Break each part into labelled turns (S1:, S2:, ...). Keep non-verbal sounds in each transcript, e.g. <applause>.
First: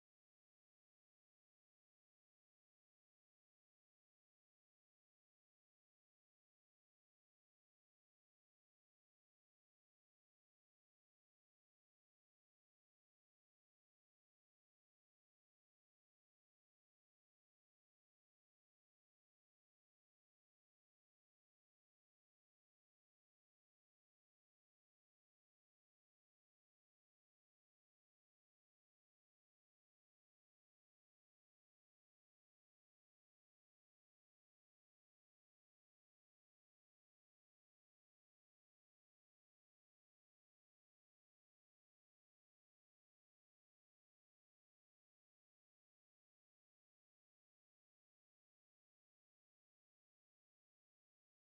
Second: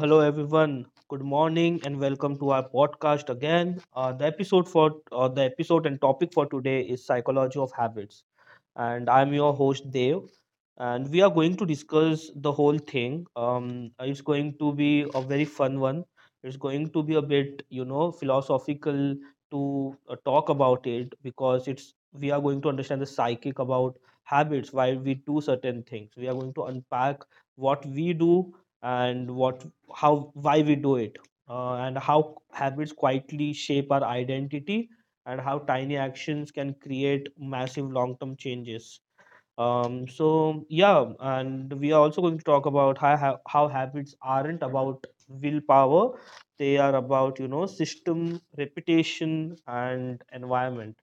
S1: hello everyone. Good morning and welcome to our podcast again. The episode and topic for today is psychology of habits, and I'm your host Dev, and we are going to discuss the whole thing. It's going to be a very fun one. It's going to be a bit, you know, philosophical to talk about it because it's we are going to understand the psychic about habits, why we do certain things. We are going to unpack what we do and what how, why we do it, and how habits quietly shape our identity, and how tiny actions can create massive long term changes. So yeah, and we are also going to talk about how habits aren't about willpower, they are about, you know, system reputation and environment.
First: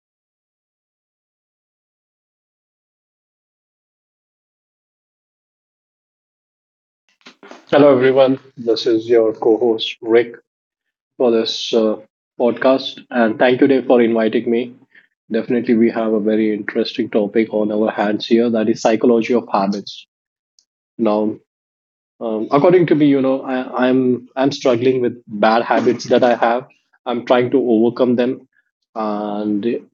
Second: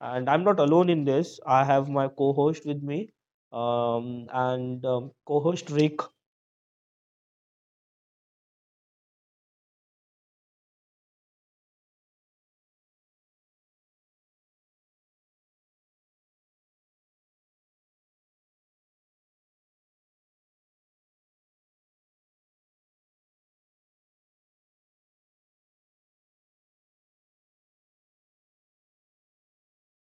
S1: And I'm not alone in this, I have my co-host with me. And Co-host Rick.
S2: Hello, everyone. This is your co host, Rick, for this podcast. And thank you, Dave, for inviting me. Definitely, we have a very interesting topic on our hands here that is psychology of habits. Now, according to me, you know, I'm struggling with bad habits that I have. I'm trying to overcome them, and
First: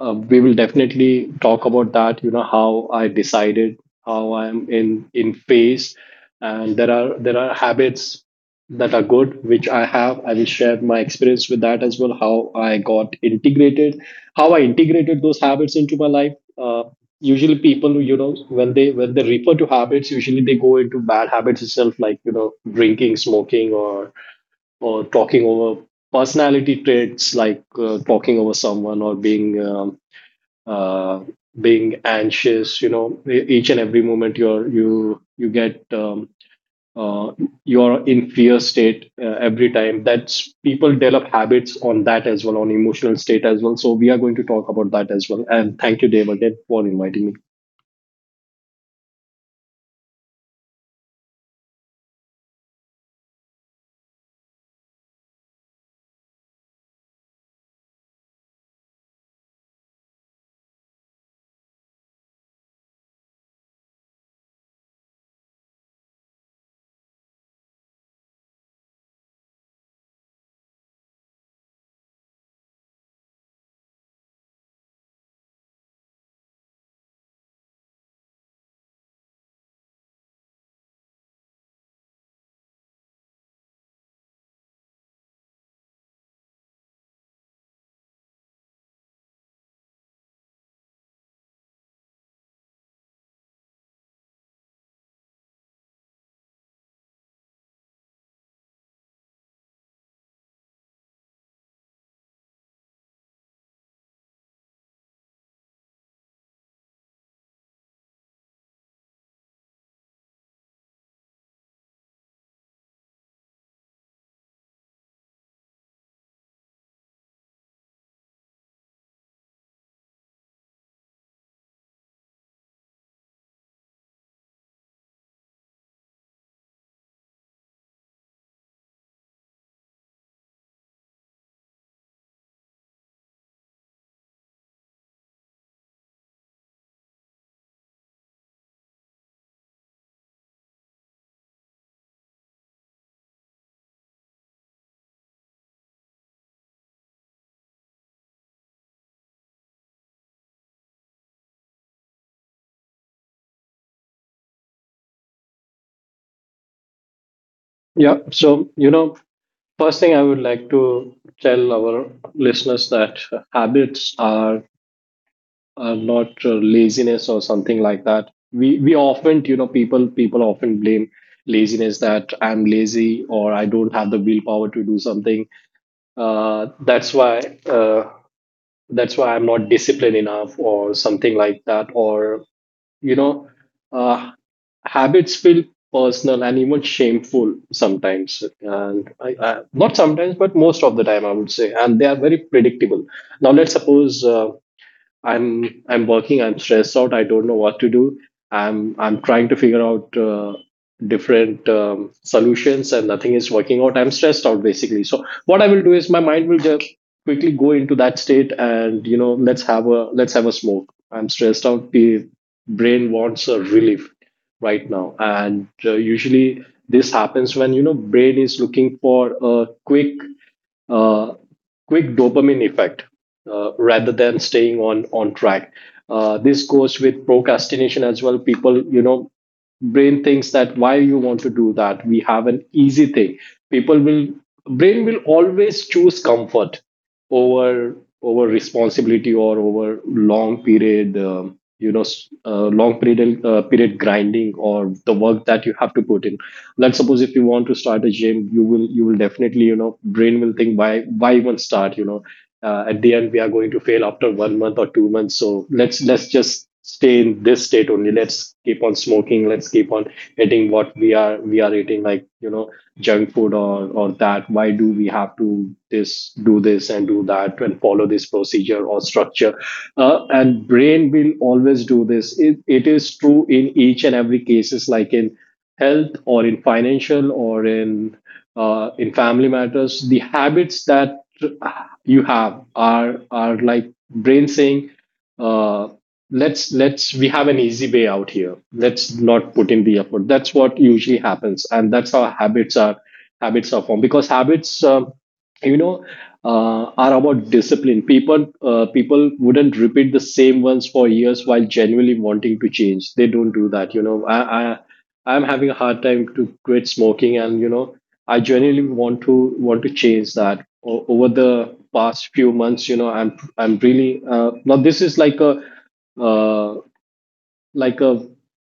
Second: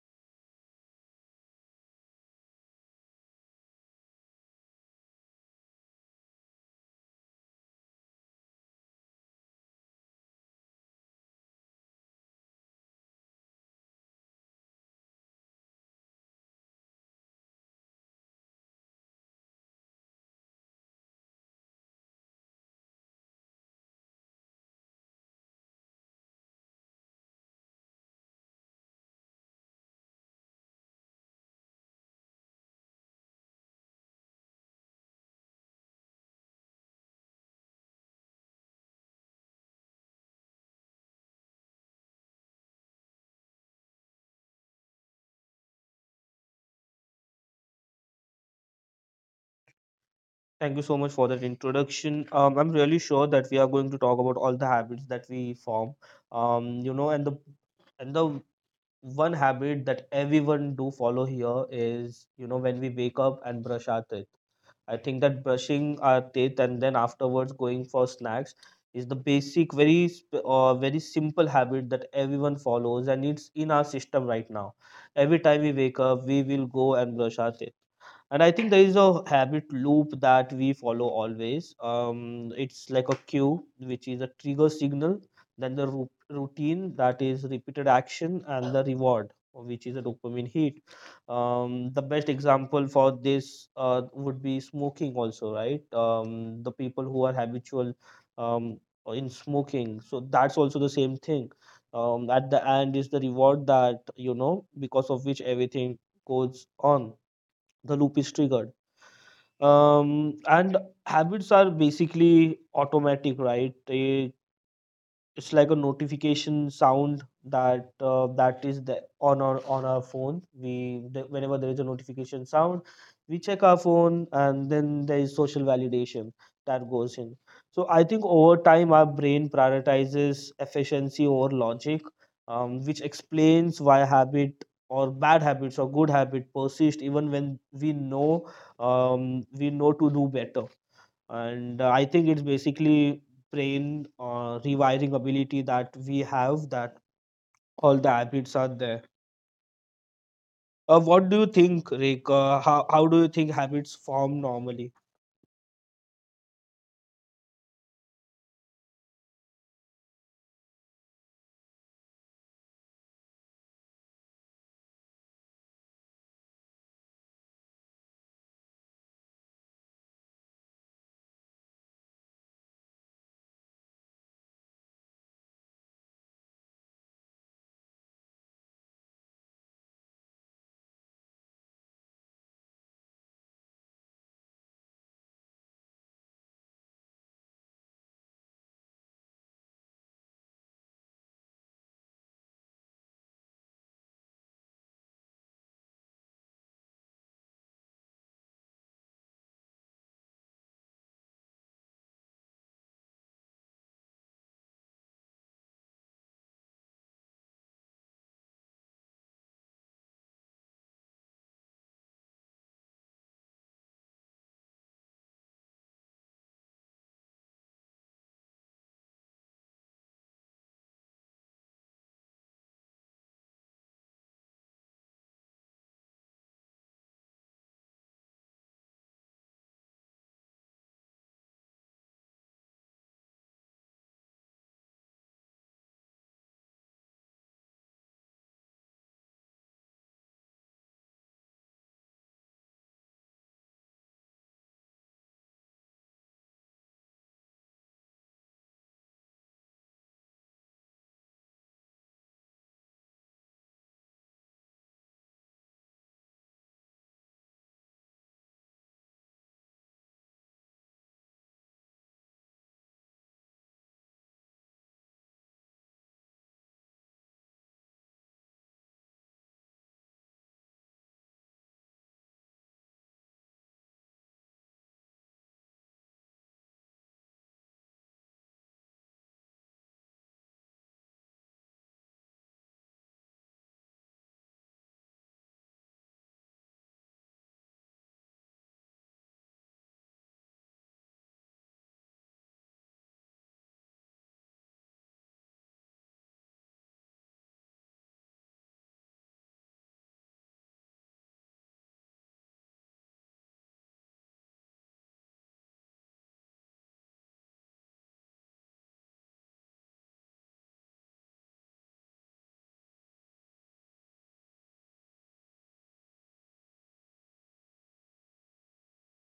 S2: we will definitely talk about that how I decided, how I'm in phase, and there are habits that are good which I will share my experience with that as well. How I integrated those habits into my life. Usually people, when they refer to habits, usually they go into bad habits itself, like, drinking, smoking, or talking over personality traits, like talking over someone, or uh, being anxious, you know, each and every moment. You're you you get uh, you're in fear state every time. That's people develop habits on that as well, on emotional state as well, so we are going to talk about that as well. And thank you, Dave, again for inviting me.
S1: Thank you so much for that introduction. I'm really sure that we are going to talk about all the habits that we form. You know, and the one habit that everyone do follow here is, you know, when we wake up and brush our teeth. I think that brushing our teeth and then afterwards going for snacks is the basic, very simple habit that everyone follows, and it's in our system right now. Every time we wake up, we will go and brush our teeth. And I think there is a habit loop that we follow always. It's like a cue, which is a trigger signal, then the routine, that is repeated action, and the reward, which is a dopamine hit. The best example for this would be smoking also, right? The people who are habitual um, in smoking. So that's also the same thing. At the end is the reward that, you know, because of which everything goes on. The loop is triggered. And habits are basically automatic, right? They it's like a notification sound that is on our phone. Whenever there is a notification sound, we check our phone, and then there is social validation that goes in. So I think over time our brain prioritizes efficiency over logic, which explains why habit or bad habits or good habit persist even when we know, we know to do better. And I think it's basically brain rewiring ability that we have, that all the habits are there. What do you think, Rick? How do you think habits form normally?
S2: Yeah, so, first thing I would like to tell our listeners that habits are not laziness or something like that. We often, people often blame laziness, that I'm lazy, or I don't have the willpower to do something. Uh, that's why uh, that's why I'm not disciplined enough or something like that. Or, you know, uh, habits feel personal and even shameful sometimes, and not sometimes but most of the time, I would say. And they are very predictable. Now let's suppose, I'm working. I'm stressed out. I don't know what to do. I'm trying to figure out different solutions, and nothing is working out. I'm stressed out basically. So what I will do is my mind will just quickly go into that state, and, you know, let's have a smoke. I'm stressed out. The brain wants a relief right now, and usually this happens when, brain is looking for a uh, quick dopamine effect, rather than staying on track. This goes with procrastination as well. Brain thinks that, why you want to do that? We have an easy thing. People will Brain will always choose comfort over responsibility, or over long period. Long period grinding, or the work that you have to put in. Let's suppose, if you want to start a gym, you will definitely, brain will think, why even start? At the end, we are going to fail after one month or 2 months, so let's just stay in this state only. Let's keep on smoking, let's keep on eating what we are eating, like, junk food, or that, why do we have to this, do this and do that, and follow this procedure or structure. And brain will always do this. It is true in each and every cases, like in health, or in financial, or in family matters. The habits that you have are like brain saying, uh, let's we have an easy way out here, let's not put in the effort. That's what usually happens, and that's how habits are formed. Because habits, you know are about discipline. People wouldn't repeat the same ones for years while genuinely wanting to change. They don't do that. I'm having a hard time to quit smoking, and, you know, I genuinely want to change that. O- over the past few months, you know, I'm really now this is like a, uh, like a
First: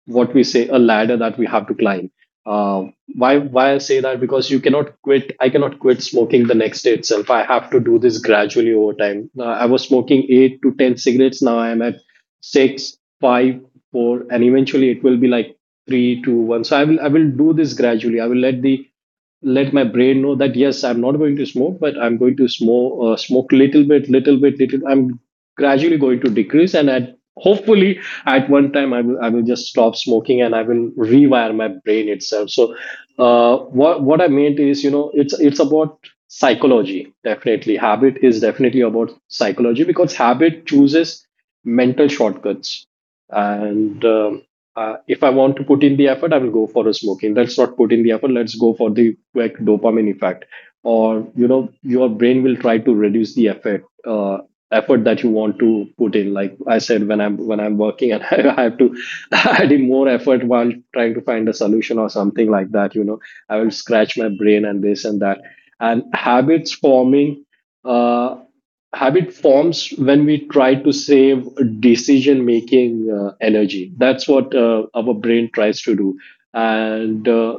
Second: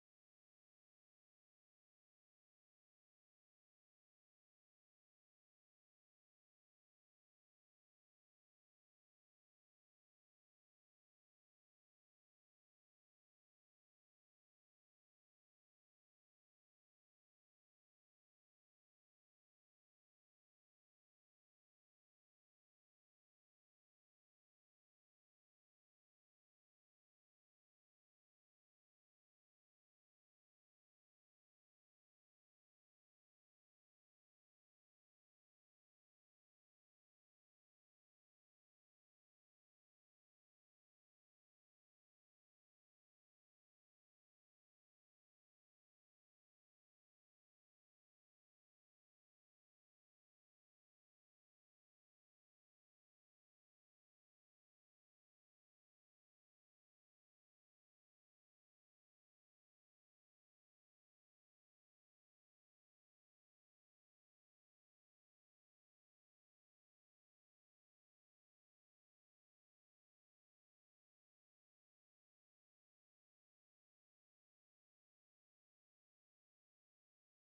S2: what we say, a ladder that we have to climb. Uh, why I say that, because you cannot quit. I cannot quit smoking the next day itself. I have to do this gradually over time. I was smoking 8 to 10 cigarettes. Now I am at six, five, four, and eventually it will be like three, two, one. So I will do this gradually. I will let the let my brain know that, yes, I'm not going to smoke, but I'm going to smoke little bit, little bit, little. I'm gradually going to decrease, and at hopefully at one time, I will just stop smoking, and I will rewire my brain itself. So, what I meant is, you know, it's about psychology, definitely. Habit is definitely about psychology, because habit chooses mental shortcuts. And. If I want to put in the effort, I will go for a smoking. Let's not put in the effort. Let's go for the quick dopamine effect. Or, you know, your brain will try to reduce the effort that you want to put in, like I said, when I'm working, and <laughs> I have to <laughs> add in more effort while trying to find a solution or something like that, you know, I will scratch my brain and this and that. And uh, habit forms when we try to save decision making energy. That's what our brain tries to do. And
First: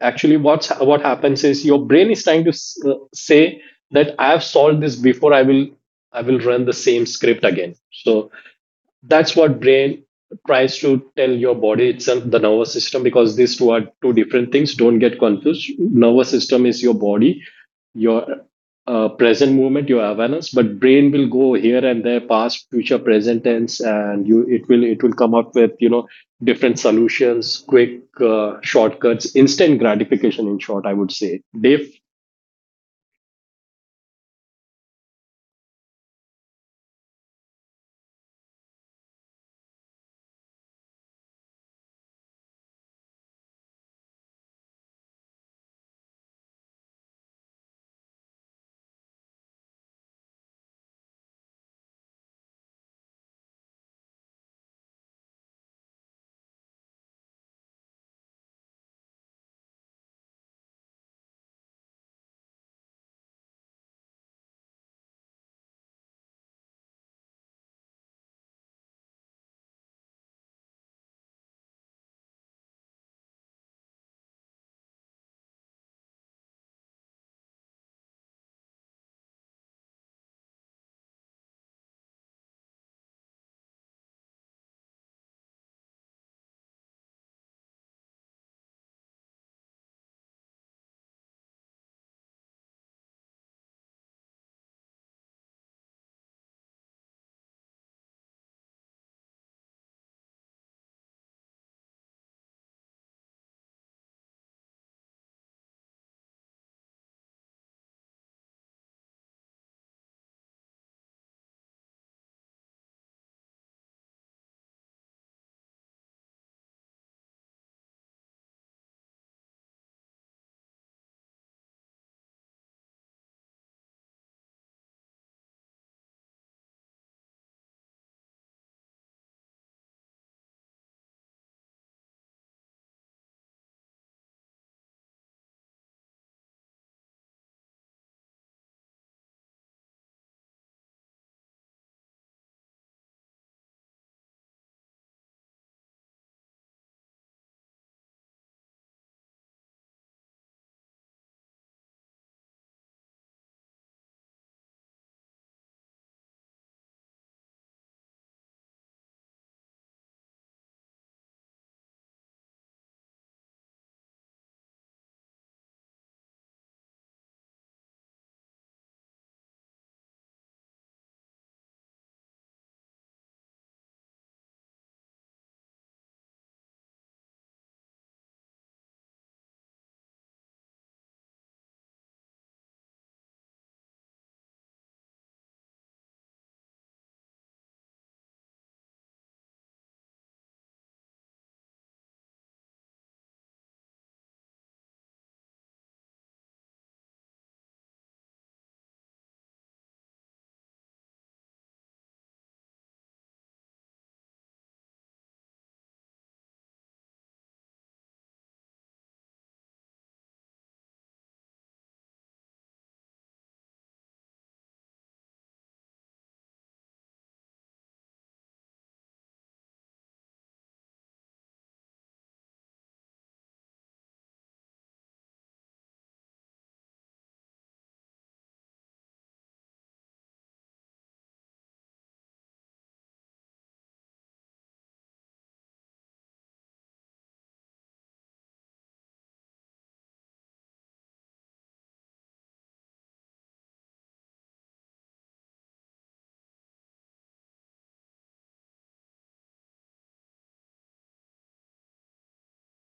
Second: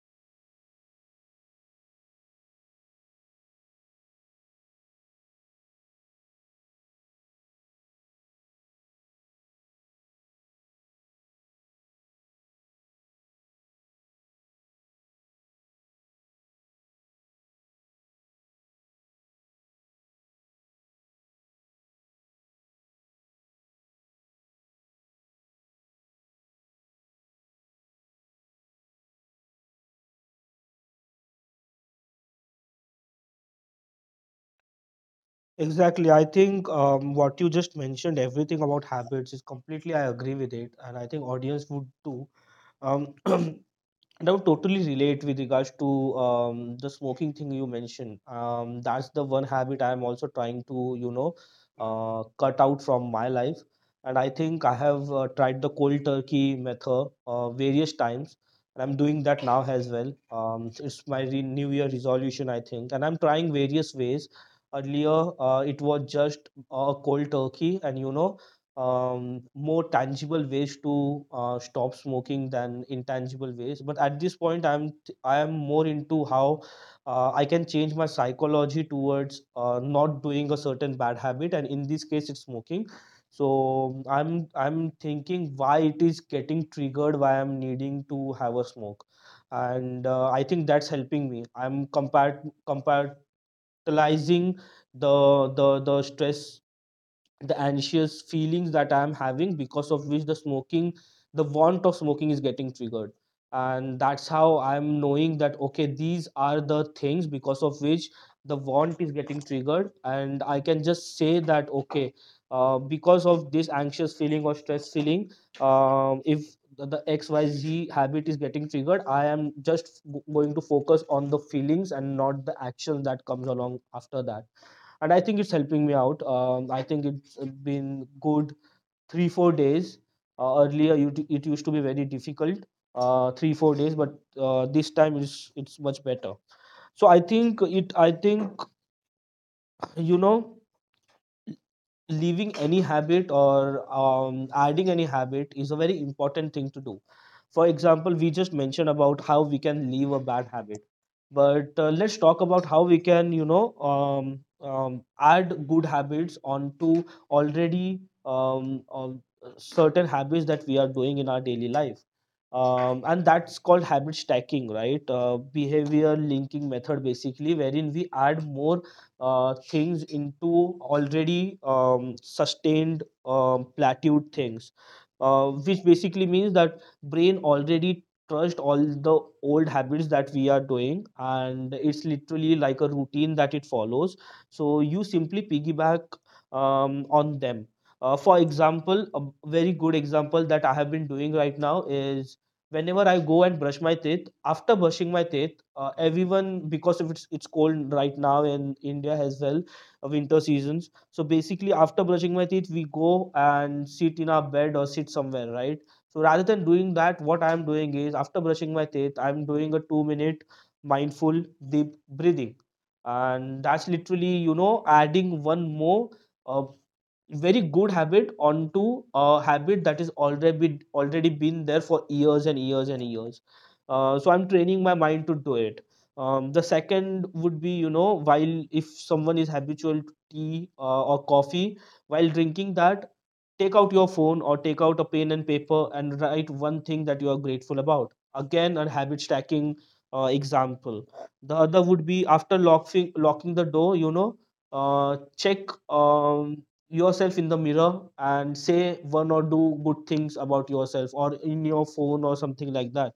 S2: actually, what happens is, your brain is trying to say that, I have solved this before, I will run the same script again. So that's what brain tries to tell your body itself, the nervous system, because these two are two different things, don't get confused. Nervous system is your body, your present movement, your awareness. But brain will go here and there, past, future, present tense, and you it will come up with, you know, different solutions, quick, shortcuts, instant gratification, in short, I would say, Dave.
S1: Exactly. I think, what you just mentioned, everything about habits is completely, I agree with it, and I think audience would too. Um, <clears throat> and I would totally relate with regards to, the smoking thing you mentioned. That's the one habit I'm also trying to, you know, cut out from my life. And I think I have tried the cold turkey method various times, and I'm doing that now as well. It's my New Year resolution, I think, and I'm trying various ways. Earlier, it was just a cold turkey, and you know, more tangible ways to stop smoking than intangible ways. But at this point, I am more into how I can change my psychology towards not doing a certain bad habit, and in this case, it's smoking. So I'm thinking why it is getting triggered, why I'm needing to have a smoke, and I think that's helping me. Compatibilizing the stress, the anxious feelings that I am having, because of which the smoking, the want of smoking is getting triggered. And that's how I'm knowing that, okay, these are the things because of which the want is getting triggered. And I can just say that, okay, because of this anxious feeling or stress feeling, if the XYZ habit is getting triggered, I am going to focus on the feelings and not the actions that comes along after that. And I think it's helping me out. I think it's been good three four days. Earlier, it used to be very difficult, three four days, but this time it's much better. So I think it. I think, you know, leaving any habit, or adding any habit, is a very important thing to do. For example, we just mentioned about how we can leave a bad habit, but let's talk about how we can, you know, add good habits onto already certain habits that we are doing in our daily life. And that's called habit stacking, right? Behavior linking method, basically, wherein we add more things into already sustained, plateaued things, which basically means that brain already trust all the old habits that we are doing, and it's literally like a routine that it follows. So you simply piggyback on them. For example, a very good example that I have been doing right now is, whenever I go and brush my teeth, after brushing my teeth, everyone because if it's it's cold right now in India as well, winter seasons. So basically, after brushing my teeth, we go and sit in our bed or sit somewhere, right? So rather than doing that, what I'm doing is, after brushing my teeth, I'm doing a 2 minute mindful deep breathing, and that's literally, you know, adding one more. Uh, Very good habit onto a habit that is already been there for years and years and years. So I'm training my mind to do it. Um, the second would be, you know, while if someone is habitual to tea or coffee, while drinking that, take out your phone or take out a pen and paper and write one thing that you are grateful about. Again, a habit stacking example. The other would be, after locking the door, you know, check um, yourself in the mirror and say one or two good things about yourself, or in your phone or something like that.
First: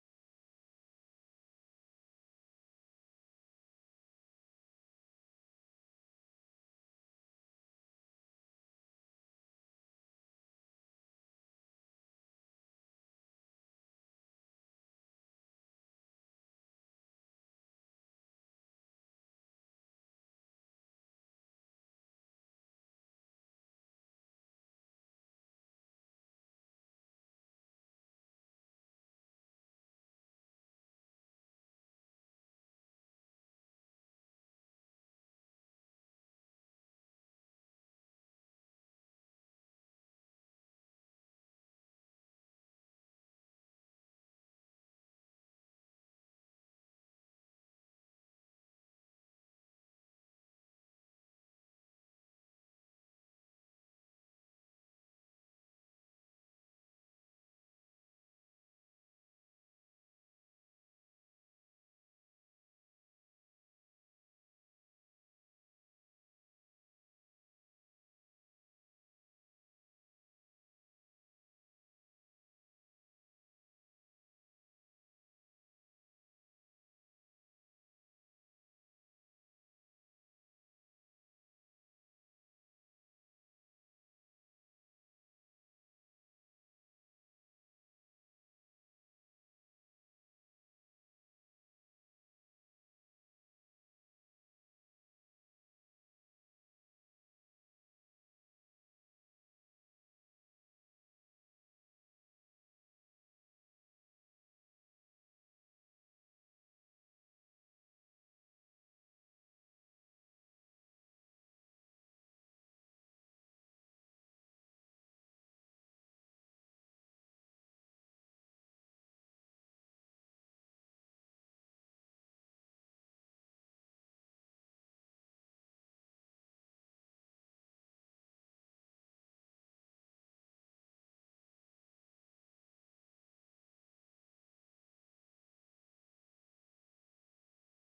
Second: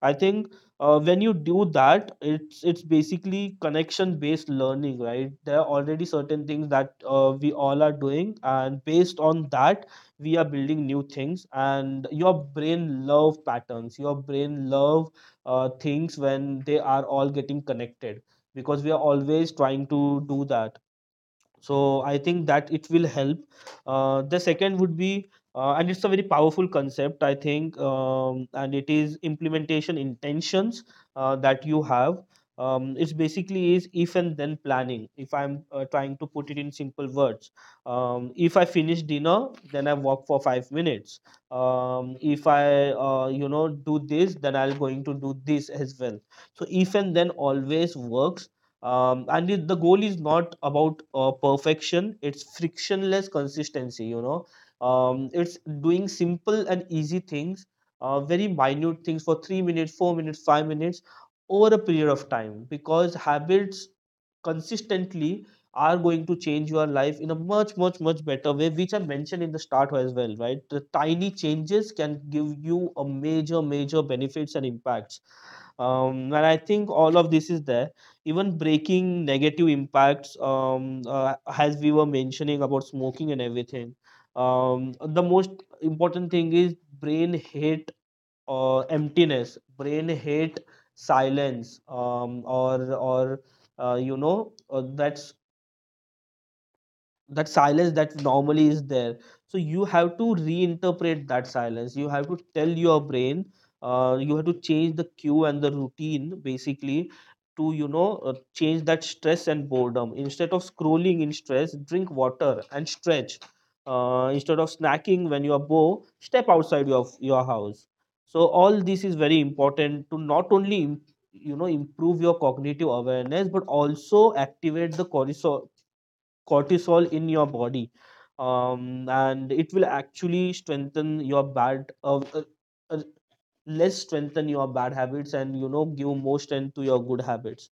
S1: I think, when you do that, it's basically connection based learning, right? There are already certain things that we all are doing, and based on that we are building new things. And your brain love patterns, your brain love things when they are all getting connected, because we are always trying to do that. So I think that it will help. The second would be And it's a very powerful concept, I think, and it is implementation intentions that you have. Um, it's basically is if and then planning. If I'm Trying to put it in simple words, if I finish dinner then I walk for 5 minutes. Um, if i uh, you know, do this, then I'll going to do this as well. So if and then always works. Um, and it, the goal is not about perfection, it's frictionless consistency, you know. Um, it's doing simple and easy things, very minute things, for 3 minutes, 4 minutes, 5 minutes, over a period of time. Because habits consistently are going to change your life in a much much much better way, which I mentioned in the start as well, right? The tiny changes can give you a major major benefits and impacts. Um, and I think all of this is there, even breaking negative impacts, as we were mentioning about smoking and everything. Um, the most important thing is, brain hate emptiness, brain hate silence, or you know, that silence that normally is there. So you have to reinterpret that silence, you have to tell your brain, you have to change the cue and the routine, basically, to, you know, change that stress and boredom. Instead of scrolling in stress, drink water and stretch. Instead of snacking when you are bored, step outside your house. So all this is very important, to not only you know, improve your cognitive awareness, but also activate the cortisol, cortisol in your body. Um, and it will actually strengthen your bad uh, less strengthen your bad habits, and you know, give more strength to your good habits.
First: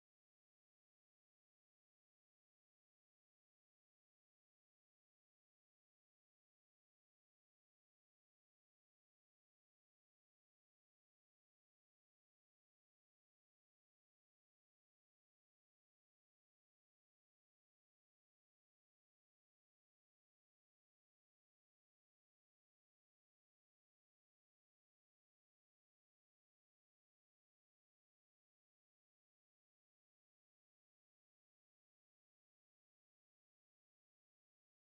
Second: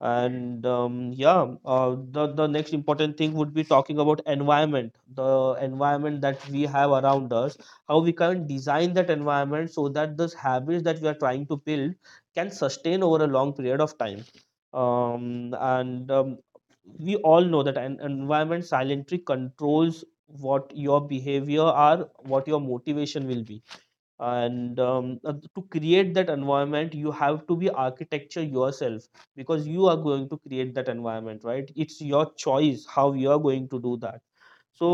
S1: And yeah, the next important thing would be talking about environment, the environment that we have around us, how we can design that environment so that those habits that we are trying to build can sustain over a long period of time. And We all know that an environment silently controls what your behavior are, what your motivation will be. And to create that Environment, you have to be architecture yourself, because you are going to create that environment, right? It's your choice how you are going to do that. so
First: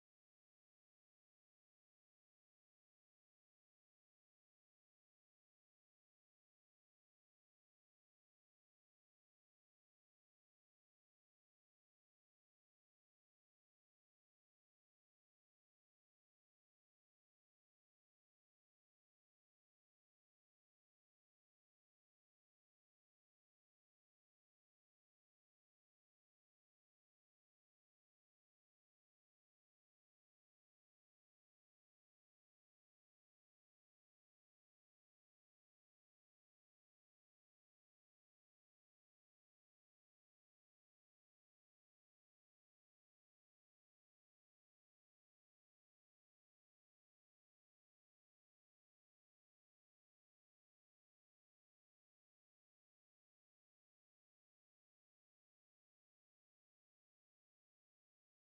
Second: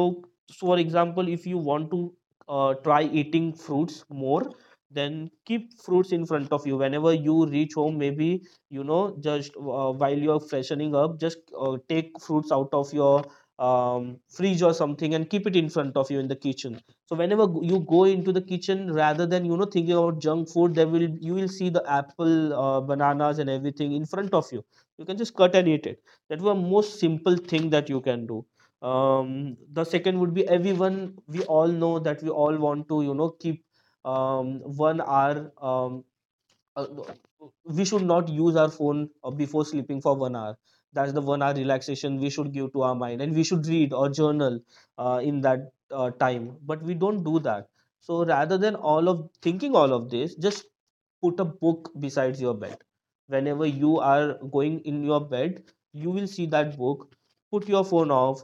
S1: so for example, if you want to try eating fruits more, then keep fruits in front of you whenever you reach home. Maybe, you know, just while you're freshening up, just take fruits out of your fridge or something and keep it in front of you in the kitchen. So whenever you go into the kitchen, rather than, you know, thinking about junk food, there will, you will see the apple, bananas and everything in front of you. You can just cut and eat it. That was a most simple thing that you can do. The second would be, everyone, we all know that we all want to, you know, keep 1 hour, uh, we should not use our phone before sleeping for 1 hour. That's the 1 hour relaxation we should give to our mind, and we should read or journal in that time, but we don't do that. So rather than all of thinking all of this, just put a book besides your bed. Whenever you are going in your bed, you will see that book. Put your phone off,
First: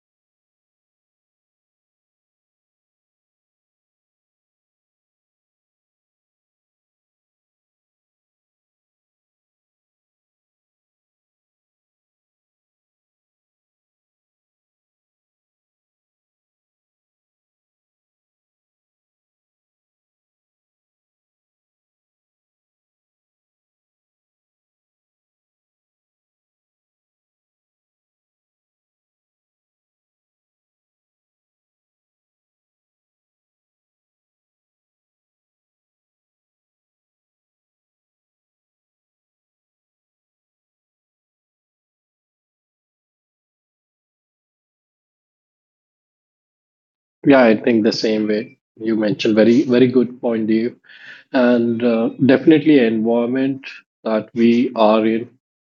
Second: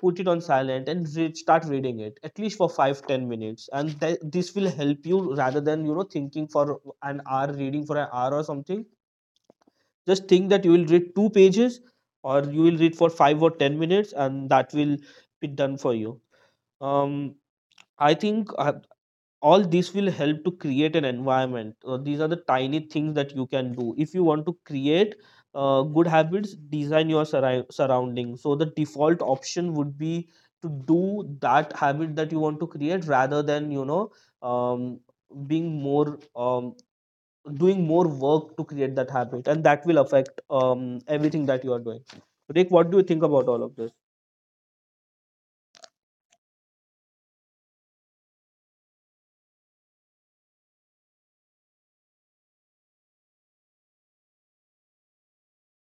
S1: put it on silent and read, start reading it at least for 5 10 minutes, and this will help you, rather than, you know, thinking for an hour, reading for an hour or something. Just think that you will read two pages, or you will read for 5 or 10 minutes, and that will be done for you. um I think all this will help to create an environment. These are the tiny things that you can do. If you want to create good habits, design your surrounding. So the default option would be to do that habit that you want to create, rather than, um, being more, doing more work to create that habit. And that will affect everything that you are doing. Rick, what do you think about all of this?
S2: Yeah, I think the same way you mentioned. Very, very good point, Dave. And definitely, environment that we are in,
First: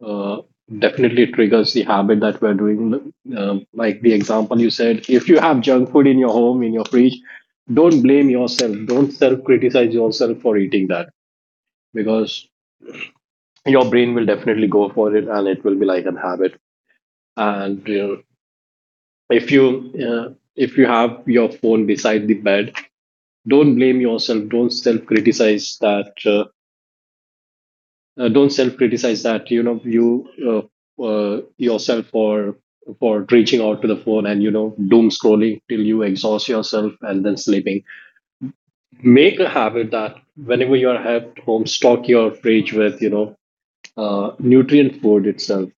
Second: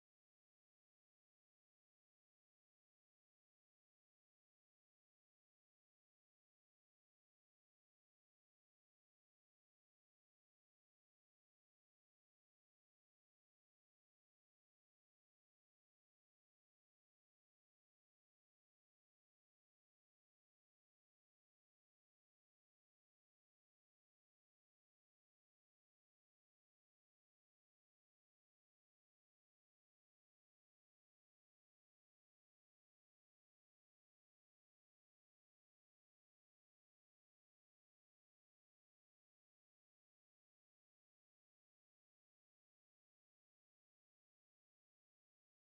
S2: uh, definitely triggers the habit that we're doing. Like the example you said, if you have junk food in your home, in your fridge, don't blame yourself. Don't self criticize yourself for eating that, because your brain will definitely go for it, and it will be like a habit. And, you know, if you if you have your phone beside the bed, don't blame yourself, don't self criticize that, don't self criticize that you know you uh, yourself for reaching out to the phone, and, you know, doom scrolling till you exhaust yourself and then sleeping. Make a habit that, whenever you are at home, stock your fridge with, nutrient food itself.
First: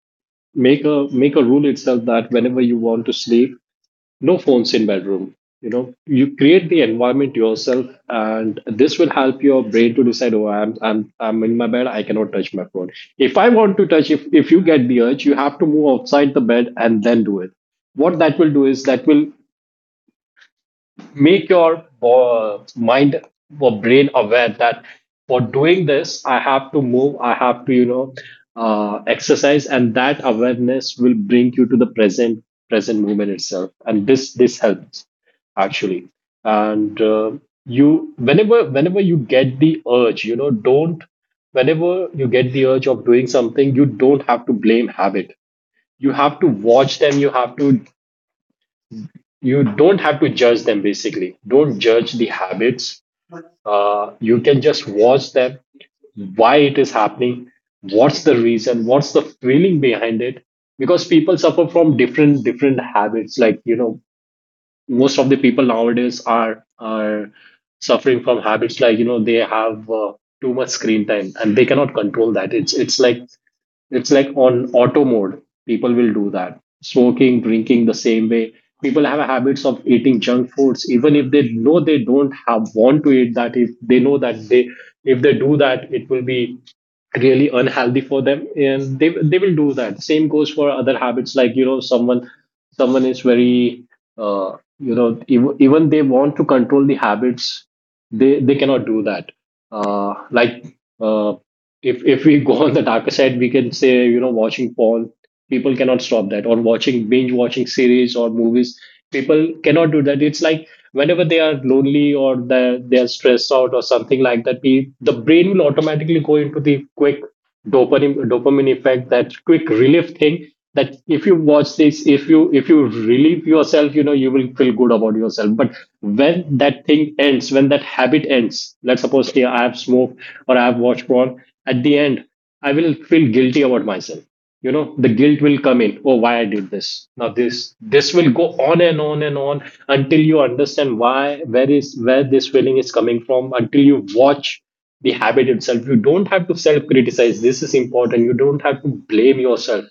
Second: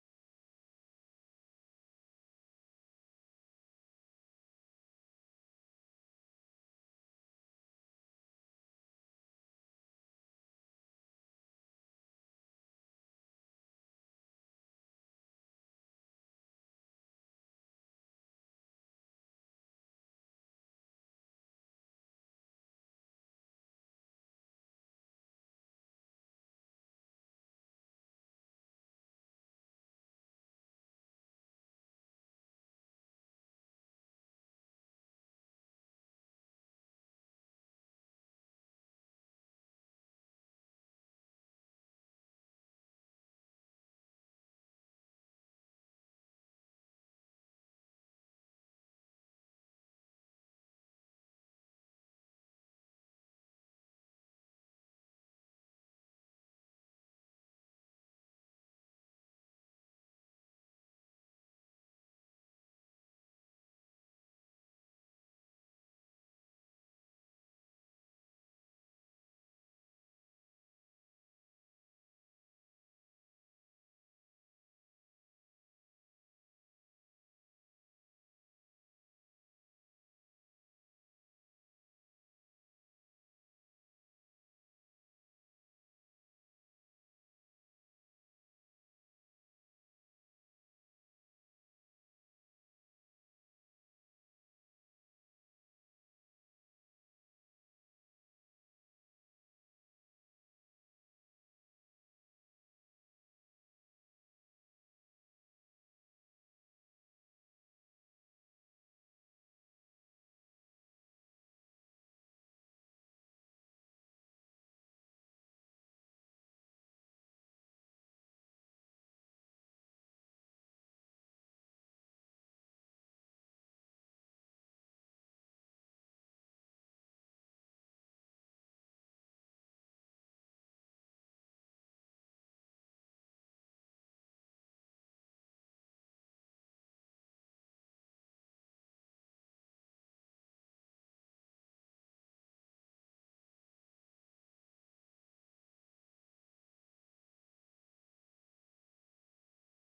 S2: Make a rule itself, that whenever you want to sleep, no phones in bedroom. You know, you create the environment yourself, and this will help your brain to decide, oh, I'm in my bed, I cannot touch my phone. If i want to touch if if you get the urge, you have to move outside the bed and then do it. What that will do is, that will make your mind or brain aware that, for doing this, I have to move, I have to, you know, exercise, and that awareness will bring you to the present, present movement itself, and this helps, actually. And you whenever whenever you get the urge, you know, don't whenever you get the urge of doing something, you don't have to blame habit, you have to watch them. You have to, you don't have to judge them, basically. Don't judge the habits. You can just watch them, why it is happening, what's the reason, what's the feeling behind it? Because people suffer from different different habits, like, you know, most of the people nowadays are suffering from habits, like, you know, they have too much screen time, and they cannot control that. It's like on auto mode, people will do that. Smoking, drinking, the same way. People have a habits of eating junk foods, even if they know they don't have want to eat that, if they know that they, if they do that, it will be really unhealthy for them, and they will do that. Same goes for other habits, like, you know, someone is very, even they want to control the habits, they cannot do that. uh, like uh, if we <laughs> go on the darker side, we can say, you know, watching porn, people cannot stop that, or watching binge watching series or movies, people cannot do that. It's like, whenever they are lonely, or they're stressed out or something like that, the brain will automatically go into the quick dopamine effect, that quick relief thing, that if you watch this, if you relieve yourself, you know, you will feel good about yourself. But when that thing ends, when that habit ends, let's suppose, yeah, I have smoked, or I have watched porn, at the end I will feel guilty about myself. You know, the guilt will come in, oh, why I did this? Now this will go on and on and on, until you understand, why, where this feeling is coming from, until you watch the habit itself. You don't have to self criticize. This is important. You don't have to blame yourself.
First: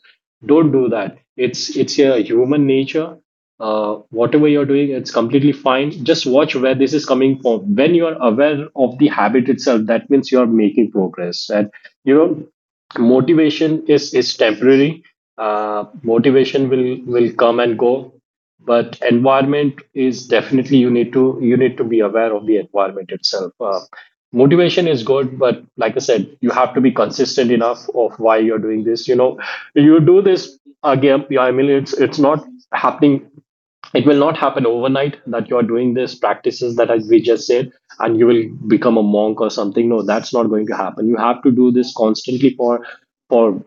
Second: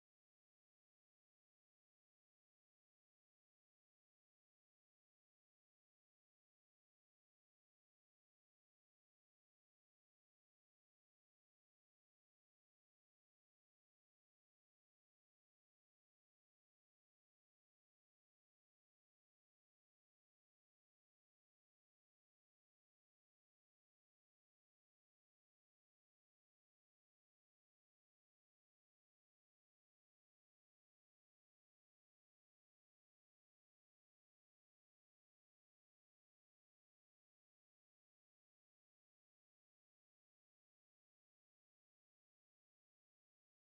S2: Don't do that. It's your human nature. Whatever you're doing, it's completely fine. Just watch where this is coming from. When you are aware of the habit itself, that means you are making progress. And, you know, motivation is temporary. Motivation will come and go, but environment is, definitely, you need to be aware of the environment itself. Motivation is good, but, like I said, you have to be consistent enough of why you're doing this. You know, you do this again. Yeah, I mean, it's not happening. It will not happen overnight, that you're doing this practices that we just said, and you will become a monk or something. No, that's not going to happen. You have to do this constantly for for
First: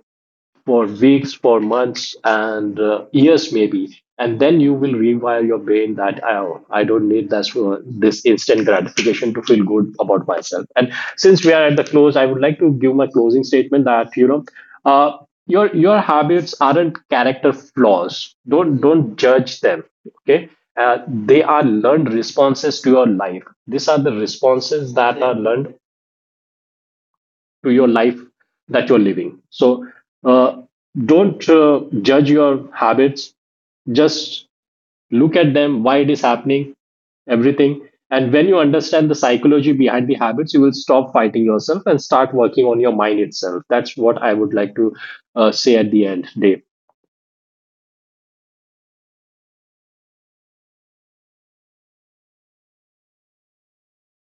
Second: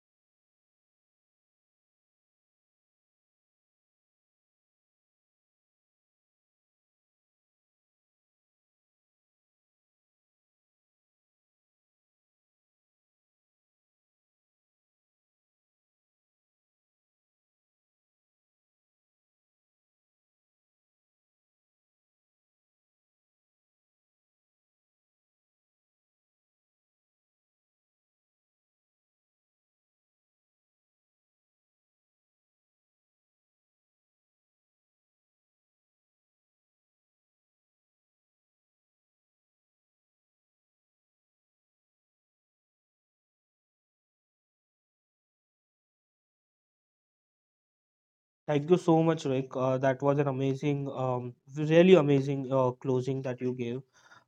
S2: weeks, for months, and years maybe. And then you will rewire your brain, that oh, I don't need this instant gratification to feel good about myself. And since we are at the close, I would like to give my closing statement, that, you know, uh, your habits aren't character flaws. Don't judge them. Okay, they are learned responses to your life. These are the responses that are learned to your life that you're living. So, uh, don't judge your habits. Just look at them, why it is happening, everything. And when you understand the psychology behind the habits, you will stop fighting yourself and start working on your mind itself. That's what I would like to say at the end, Dave.
S1: Thank you so much, Rick. That was an amazing, really amazing closing that you gave.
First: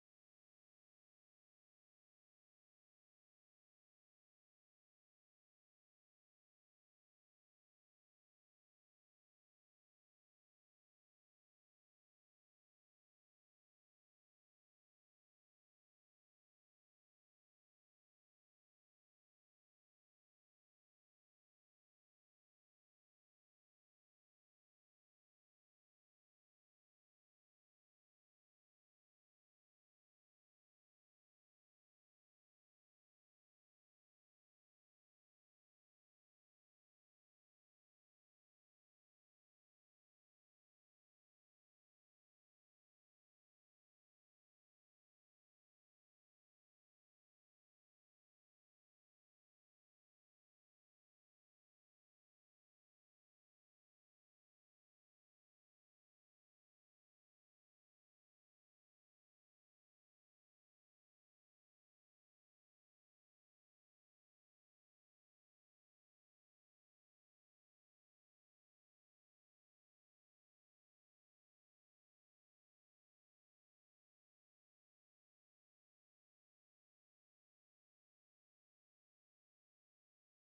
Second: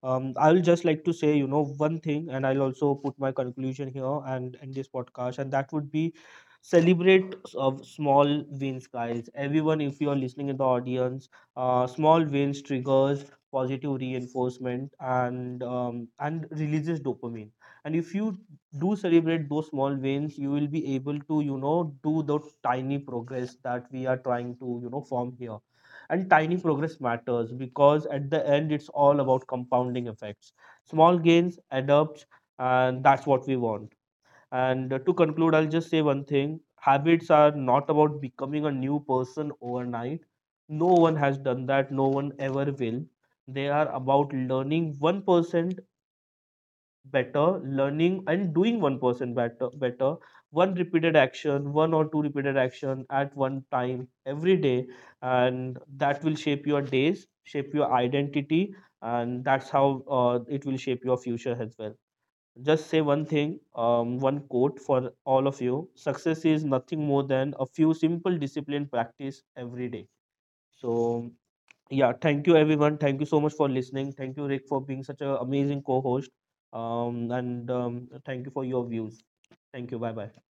S1: I'll just like to say, you know, one thing, and I'll also put my conclusion here and in this podcast, and that would be celebrate of small wins, guys. Everyone, if you are listening in the audience, small wins triggers positive reinforcement, and releases dopamine. And if you do celebrate those small wins, you will be able to, you know, do the tiny progress that we are trying to, you know, form here. And tiny progress matters, because at the end, it's all about compounding effects. Small gains add up, and that's what we want. And to conclude, I'll just say one thing. Habits are not about becoming a new person overnight. No one has done that, no one ever will. They are about learning 1% better, learning and doing one person better, better, one repeated action, one or two repeated action at one time every day. And that will shape your days, shape your identity, and that's how it will shape your future as well. Just say one thing, one quote for all of you: success is nothing more than a few simple disciplined practice every day. So yeah, thank you everyone. Thank you so much for listening. Thank you, Rick, for being such an amazing co-host. And thank you for your views. Thank you. Bye bye.